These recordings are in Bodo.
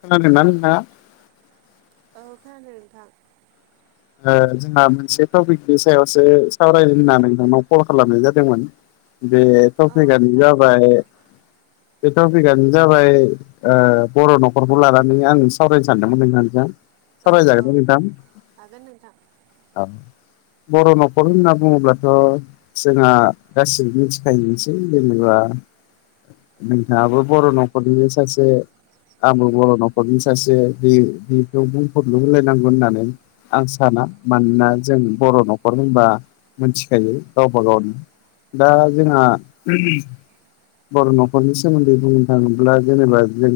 खोनादोंना नोंथाङा? औ खोनादों नोंथां ओ जोंहा मोनसे टपिकनि सायावसो सावरायनो होननानै नोंथांनाव कल खालामनाय जादोंमोन बे औ थफिकयानो नोंथां जाबाय बे टपिकआनो जाबाय ओ बर' न'खरखौ लानानै आं सावरायनो सानदोंमोन नोंथांजों औ सावराय औ जागोनना नोंथां हागोन नोंथां औ बर' न'खर होनना बुङोब्लाथ' जोंहा गासिबो मिथिखायोसै जेनेबा नोंथाङाबो बर' न'खरनि सासे आंबो बर' न'खरनि सासे बे बेखौ बुंहनो हलायनांगौ होननानै आं साना मानोना जों बर' न'खर होनबा मोनथिखायो गावबा गावनो दा जोंहा बर' न'खरनि सोमोनदै बुंनो थाङोब्ला जेनेबा जों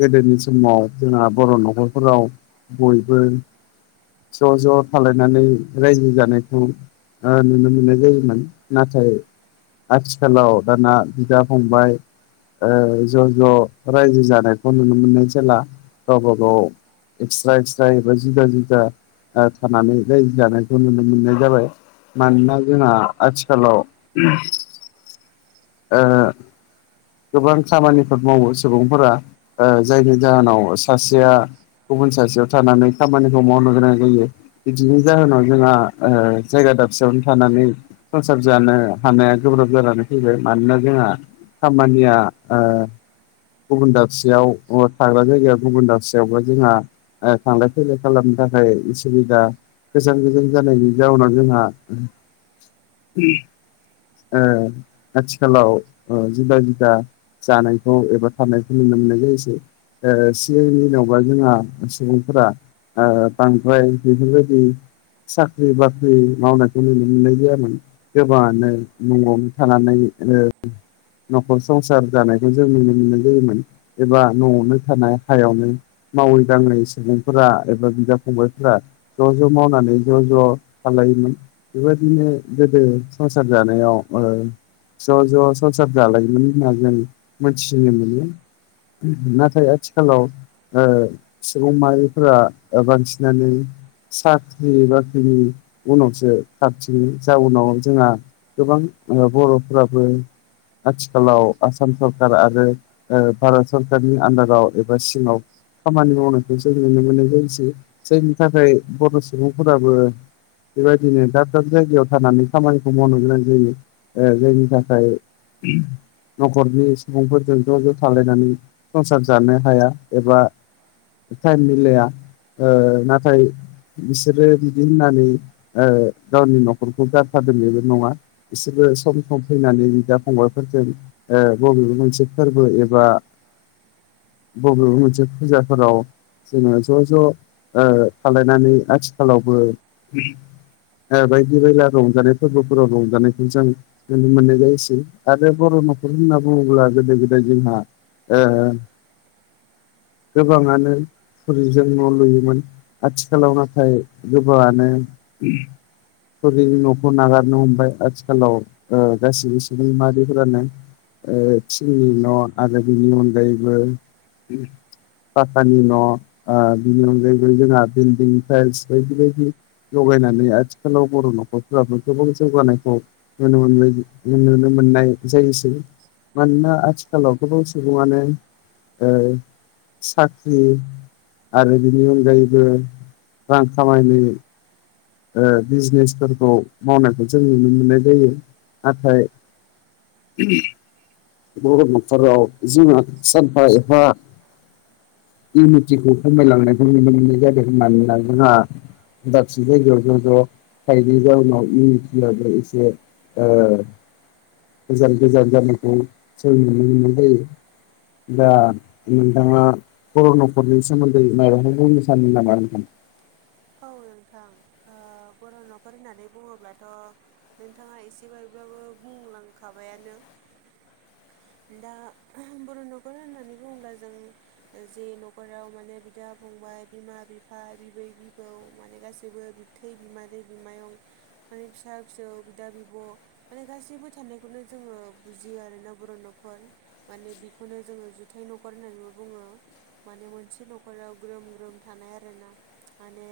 गोदोनि समाव जोंहा बर' न'खरफोराव बयबो ज' ज' थालायनानै रायजो जानायखौ आ नुनो मोननाय जायोमोन नाथाय आथिखालाव दाना बिदा फंबाय ओ ज' ज' रायजो जानायखौ नुनो मोननाय जाला गावबा गाव एक्सट्रा एक्सट्रा एबा जुदा जुदा ओ थानानै रायजो जानायखौ नुनो मोननाय जाबाय मानोना जोंहा आथिखालाव गोबां खामानिफोर मावो सुबुंफोरा जायनि जाहोनाव सासेया गुबुन खामानिखौ मावनो गोनां बिदिनि जाहोनाव जोंहा जायगा दाबसे थानानै संसार जानो हानाया गोब्राब जानानै फैबाय मानोना जोंहा खामानिया गुबुन दाबसेयाव थाग्रा जायगायाव गुबुन दाबसेयावबो जोंहा थांलाय फैलाय खालाम थाखाय उ सुबिदा गोजान गोजान जानायनि जाउनाव जोंहा उ आथिखालाव जिबा बिगा जानायखौ एबा फनाय फनिनो मोननाय जायसै सिगांनि उनावबा जोंहा सुबुंफोरा बांद्राय बेफोरबायदि साख्रि बाख्रि मावनायखौ नुनो मोननाय गैयामोन गोबाङानो न'आवनो थानानै न'खर संसार जानायखौ जों नुनो मोनो एबा न'आवनो थानाय हायावनो मावै दांडै सुबुंफोरा एबा बिदा फंबायफोरा ज' ज' मावनानै ज' ज' खालायोमोन बेबायदिनो गोदो सम संसार जानायाव ज' ज' संसार जालायोमोन होनना जों मिथिनो मोनो उ नाथाय आथिखालाव सुबुं माहारिफोरा बांसिनानो साख्रि बाख्रिनि उनावसो खाथिनि जाउनाव जोंहा गोबां बर'फोराबो आथिखालाव आसाम सरखार आरो भारत सरकारनि आन्दाराव एबा सिंडाव खामानि मावनायखौ जों नुनो मोननाय जसै जायनि थाखाय बर' सुबुंफोराबो बेबायदिनो दाब दाब जायगायाव थानानै खामानिखौ मावनो गोनां जायो जायनि थाखाय न'खरनि सुबुंफोरजों ज' ज सालायनानै संसार जानो हाया एबा टाइम मिलाया ओ नाथाय बिसोरो बिदि होननानै गावनि न'खरखौ गारथारदों बेबो नङा बिसोर सम फैनानै बिदा फंबायफोरजों बबेबा मोनसे फोरबो एबा एबा बबेबा मोनसे फुजाफोराव जोङो ज' ज' थालायनानै आथिखालावबो बायदि बायला रंजानाय फोरबोफोराव रंजानायखौ जों नुनो मोननाय जायोसै आरो बर' न'खर होनना बुङोब्ला गोदो गोदाय जोंहा गोबाङानो थुरिजों न' लुयोमोन आथिखालाव नाथाय गोबाङानो थुरिनि न'खौ नागारनो हमबाय आथिखालाव गासिबो सुबुं माहारिफोरानो थिंनि न' आरो बिनि अनगायैबो पाकानि न' बिनि अनगायै जोंहा बिल्डिं टाइल्स बायदि बायदि जगायनानै आथिखालाव बर' न'खरफ्राबो गोबां जौगानायखौ नुनो मोन मोनो मोननाय जायोसै मानोना आथिखालाव गोबां सुबुङानो साख्रि आरो बिनि अनगायैबो रां खामायनो बिजनेसफोरखौ मावनायखौ जों नुनो मोननाय जायो नाथाय [inaudible] बर' न'खराव जोंहा सानफा एफा इउनिटिखौ खमायलांनायखौ नुनो मोननाय जादों मानोना जोंहा दाबसे जायगायाव ज' ज' थायैनि जाउनाव इउनिटिया एसे गोजान गोजान जानायखौ जों नुनो मोननाय जायो। दा नोंथाङा बर न'खरनि सोमोन्दै माबाफोर बुंनो सानदों नामा नोंथां [inaudible] औ नोंथां बर' न'खर होननानै बुङोब्लाथ' नोंथाङा एसेबाबो बो बुंलांखाबायानो दा बर' न'खर होननानै बुङोब्ला जों जे न'खराव माने बिदा फंबाय बिमा बिफा बिबै बिबौ माने गासैबो बिबथै बिमादै बिमायं माने फिसा फिसौ बिदा बिब माने गासै बो थानायखौनो जोङो बुजियो आरोना बर' न'खर माने बेखौनो जोङो जुथाय न'खर होननानै बुङो माने मोनसे न'खराव ग्रोम ग्रोम थानाय आरोना माने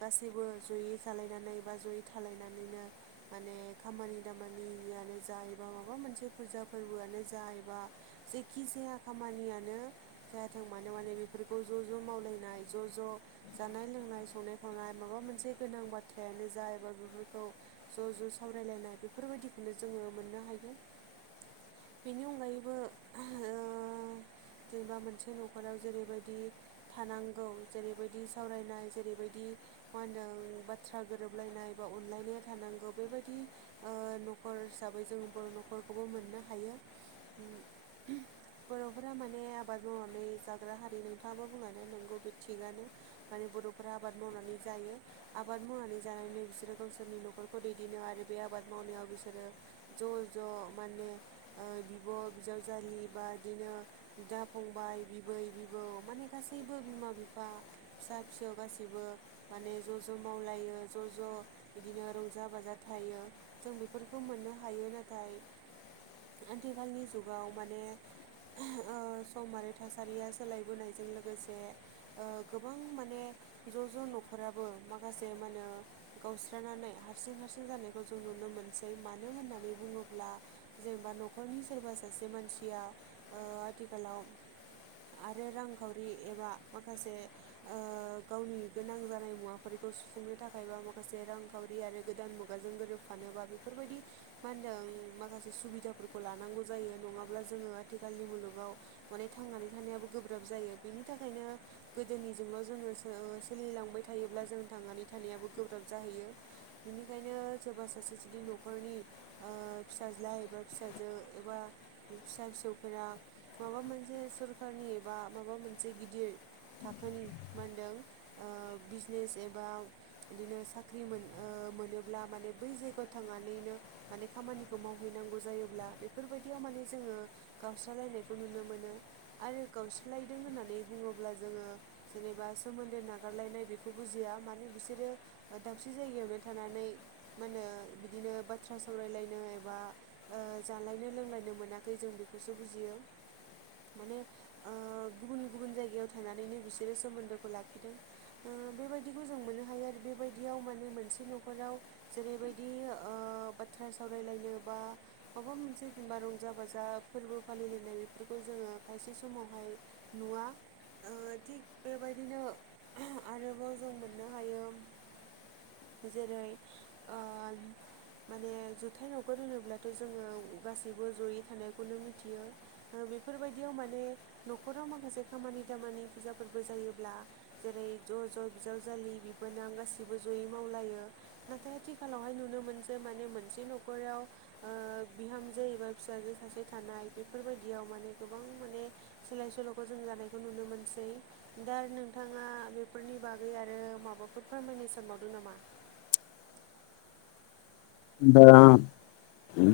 गासैबो जयै जालायनानै बा जयै थालायनानैनो माने खामानि दामानियानो जा एबा माबा मोनसे फुजा फोरबोआनो जा एबा जेखि जा देहा खामानियानो जायाथों मानो माने बेफोरखौ ज ज मावलायनाय ज ज जानाय लोंनाय संनाय खावनाय माबा मोनसे गोनां बाथ्रायानो जा एबा बेफोरखौ ज ज साव रायलायनाय बेफोरबायदिखौनो जोङो मोननो हायो। बेनि अनगायैबो जेनेबा मोनसे न'खराव जेरैबायदि थानांगौ जेरैबायदि सावरायनाय जेरैबायदि मा होनदों बाथ्रा गोरोबलायनाय बा अनलायनाया थानांगौ बेबायदि न'खर हिसाबै जों बर' न'खरखौबो मोननो हायो। [inaudible] बर'फोरा माने आबाद मावनानै जाग्रा हारि नोंथाङाबो बुंलांदों नोंगौ बे थिगानो माने बर'फोरा आबाद मावनानै जायो आबाद मावनानै जानानैनो बिसोरो गावसोरनि न'खरखौ दैदेनो आरो बे आबाद मावनायाव बिसोरो ज ज माने बिब बिजावजालि बा बिदिनो बिदा फंबाय बिबै बिबौ माने गासैबो बिमा बिफा फिसा फिसौ गासिबो माने ज ज मावलायो ज ज बिदिनो रंजा बाजा था जों बेफोरखौ मोननो हायो नाथाय आथिखालनि जुगाव माने सम आरो थासारिया सोलायबोनायजों लोगोसे गोबां माने ज ज न'खराबो माखासे मानो गावस्रानानै हारसिं हार सिं जानायखौ जों नुनो मोनसै मानो होननानै बुङोब्ला जेनेबा न'खरनि सोरबा सासे मानसि मासिया आथिखालाव आरो रांखावरि एबा माखासे ओ गावनि गोनां जानाय मुवाफोरखौ सुफुंनो थाखायबा माखासे रांखावरि आरो गोदान मुगाजों गोरोब फानोबा बेफोरबायदि मा होनदों माखासे सुबिदाफोरखौ लानांगौ जायो नङाब्ला जोङो आथिखाल खालनि मुलुगाव माने थांनानै थानायाबो गोब्राब जायो बेनि थाखायनो गोदोनि जुगाव जोङो सोलिलांबाय थायोब्ला जों थांनानै थानायाबो गोब्राब जाहैयो। बिनिखायनो सोरबा सासे जुदि न'खरनि फिसाज्लााय एबा फिसाजो एबा फिसा फिसौफोरा माबा मोनसे सरखारनि एबा माबा मोनसे गिदिर थाखोनि मा होनदों बिजनेस एबा बिदिनो साख्रि मोन मोनोब्ला माने बै जायगायाव थांनानैनो माने खामानिखौ मावहैनांगौ जायोब्ला बेफोरबायदियाव माने जोङो गावसनायखौ नुनो मोन आरो गावस्रालायदों होननानै बुङोब्ला जोङो जेनेबा सोमोन्दो नागारलायनाय बेखौ बुजिया माने बिसोरो दाबसे जायगायावनो माहोन बिदिनो बाथ्रा सावरायनो एबा जालायनो लों मोनाखै जों बेखौसो बुजियो माने गुबुन गुबुन जायगायाव थानानैनो बिसोरो सोमोन्दोखौ लाखिदों बेबायदिखौ जों मोननो हायो आरो बेबायदियाव माने मोनसे मोनसे न'खराव जेरैबायदि बाथ्रा सावरायलायनो बा माबा मोनसे बा रंजा बाजा फोरबो फालिलायनाय बेफोरखौ जोङो खायसे समावहाय नुवा। थिग बेबायदिनो आरोबाव जों मोननो हायो। जेरै माने जुथाय न'खर होनोब्लाथ जोङो गासैबो जयै थानायखौनो मिथियो। बेफोरबायदियाव माने न'खराव माखासे खामानि दामानि फुजाफोरबो जायोब्ला जेरै ज ज बिजावजालि बिबोनां गाैबो ज मावलायो आथिखालावहाय नुनो मोनो जे मोनसे न'खराव ओ बिहामजो एबा फिसाजो सासे थानाय बेफोरबायदियाव माने गोबां माने सोलाय सोलखौ जों जानाय खौ नुनो मोनसै दा नोंथांङा बेफोरनि बागै आरो माबाफोर फोरमायनो सानबावदों नामा? दा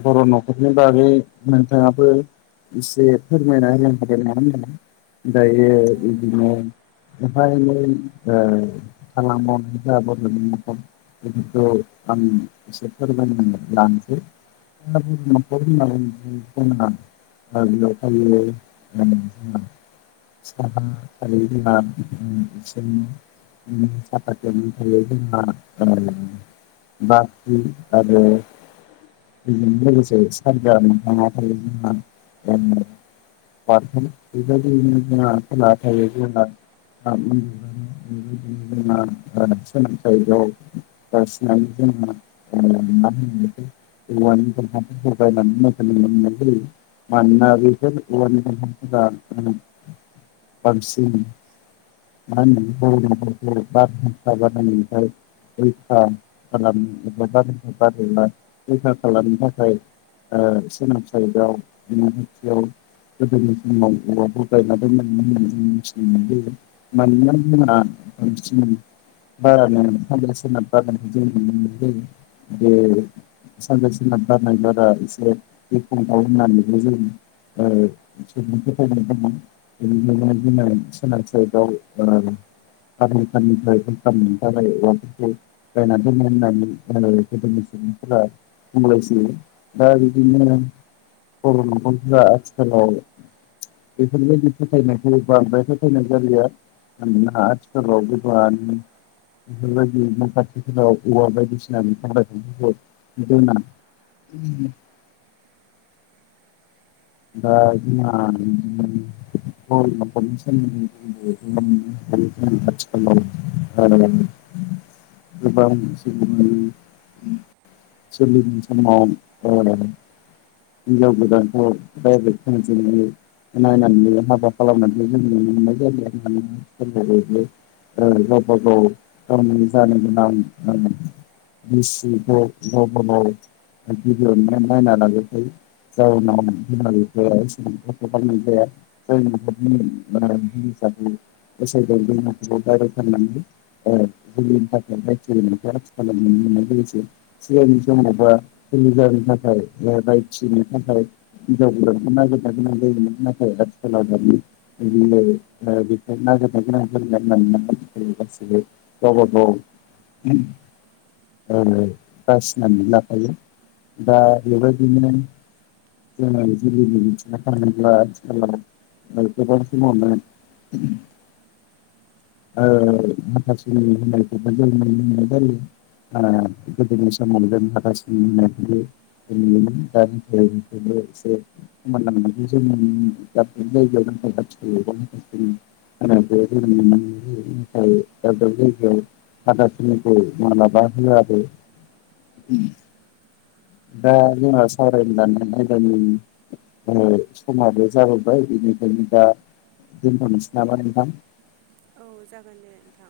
बर' न'खरनि बागै नोंथांङाबो इसे फोरमायना होनो हागोन नङा होनदों। दायो ओम, बिदिनो बेाहाय [unintelligible] [unintelligible] [unintelligible] [unintelligible] [unintelligible] आरो [unintelligible] थायो [unintelligible] दिनो जोंना सोलोंथाइ जासिनानै जों [unintelligible] [inaudible] बायनानै मो मोननाय जायो मानोना बेसोर [unintelligible] [unintelligible] रैखा खालामा एबा रैखा खालामनो थाखाय सोनांसालियावथियाव [unintelligible] गोदोनि जोंनाव औवाबो गायनानै दनानै मिथिनो मोन मानोना जोंहा बारा फान सना बारखौ जों नुनो मोनो। [unintelligible] सिनार गारनाय बारा एसेखुंथ होननानै जों ओ सुबुं दमोन बेनिखायनो जोंना सोनाब साइदाव ओ [unintelligible] निफ्राय जाबायनानै दोनोश होननानै दा गोदोनि सुबुंफोरा बुंलायसोयो दा बिदिनो बर' नखरफोरा आथिखालाव बेफोरबायदि फोथायनायखौ बांद्राय फोथायनाय जलिया मानोना आथिखालाव गोबाङानो बेफोरबायदि न' खाथिफोराव औवा बायदिसिना बिदि [unintelligible] दा [unintelligible] बर' नखरनि सोमोन्दै [unintelligible] [unintelligible] [unintelligible] [unintelligible] आथिखालाव [unintelligible] [unintelligible] [unintelligible] [unintelligible] [unintelligible] [unintelligible] [unintelligible] हिजाव गोदानखौ [unintelligible] नायनानै हाबा खालामनानै जों नुनो मोननाय जायो। [unintelligible] ओ गावबा गावनानै जानो गोनां बिसि [unintelligible] गिदिरनानै नायना लााजिरै जाउनाव [unintelligible] जाया जाय न'खरनि [unintelligible] गसमा बायारनानैनि [unintelligible] थाखाय आथिखाल सिगांनि समावबो जोंनि [unintelligible] थाखाय फिनो थाखाय हिनजाव गोदानखौ नागिरनानै थाखाय आथिखालाव [unintelligible] ओ बेखौ नागेरनो गोनांमोन होननानै गावबा गाव उम ओ बासिनानै लाफायो दा बेबायदिनो [unintelligible] [inaudible] [unintelligible] [unintelligible] [unintelligible] [unintelligible] [unintelligible] उम [inaudible] ओ [unintelligible] होननायखौ जों नुनो मोननाय जायो [unintelligible] [unintelligible] [unintelligible] औ दाब दाब जायगायाव [unintelligible] मालाबा होयाबो ओम दा जोंहा सावरायनो लानाय आयदानि ओ समाबो जाबोबाय बेनिखायनो दा दोनथ'नोसै नामा नोंथां औ जागोन दे नोंथां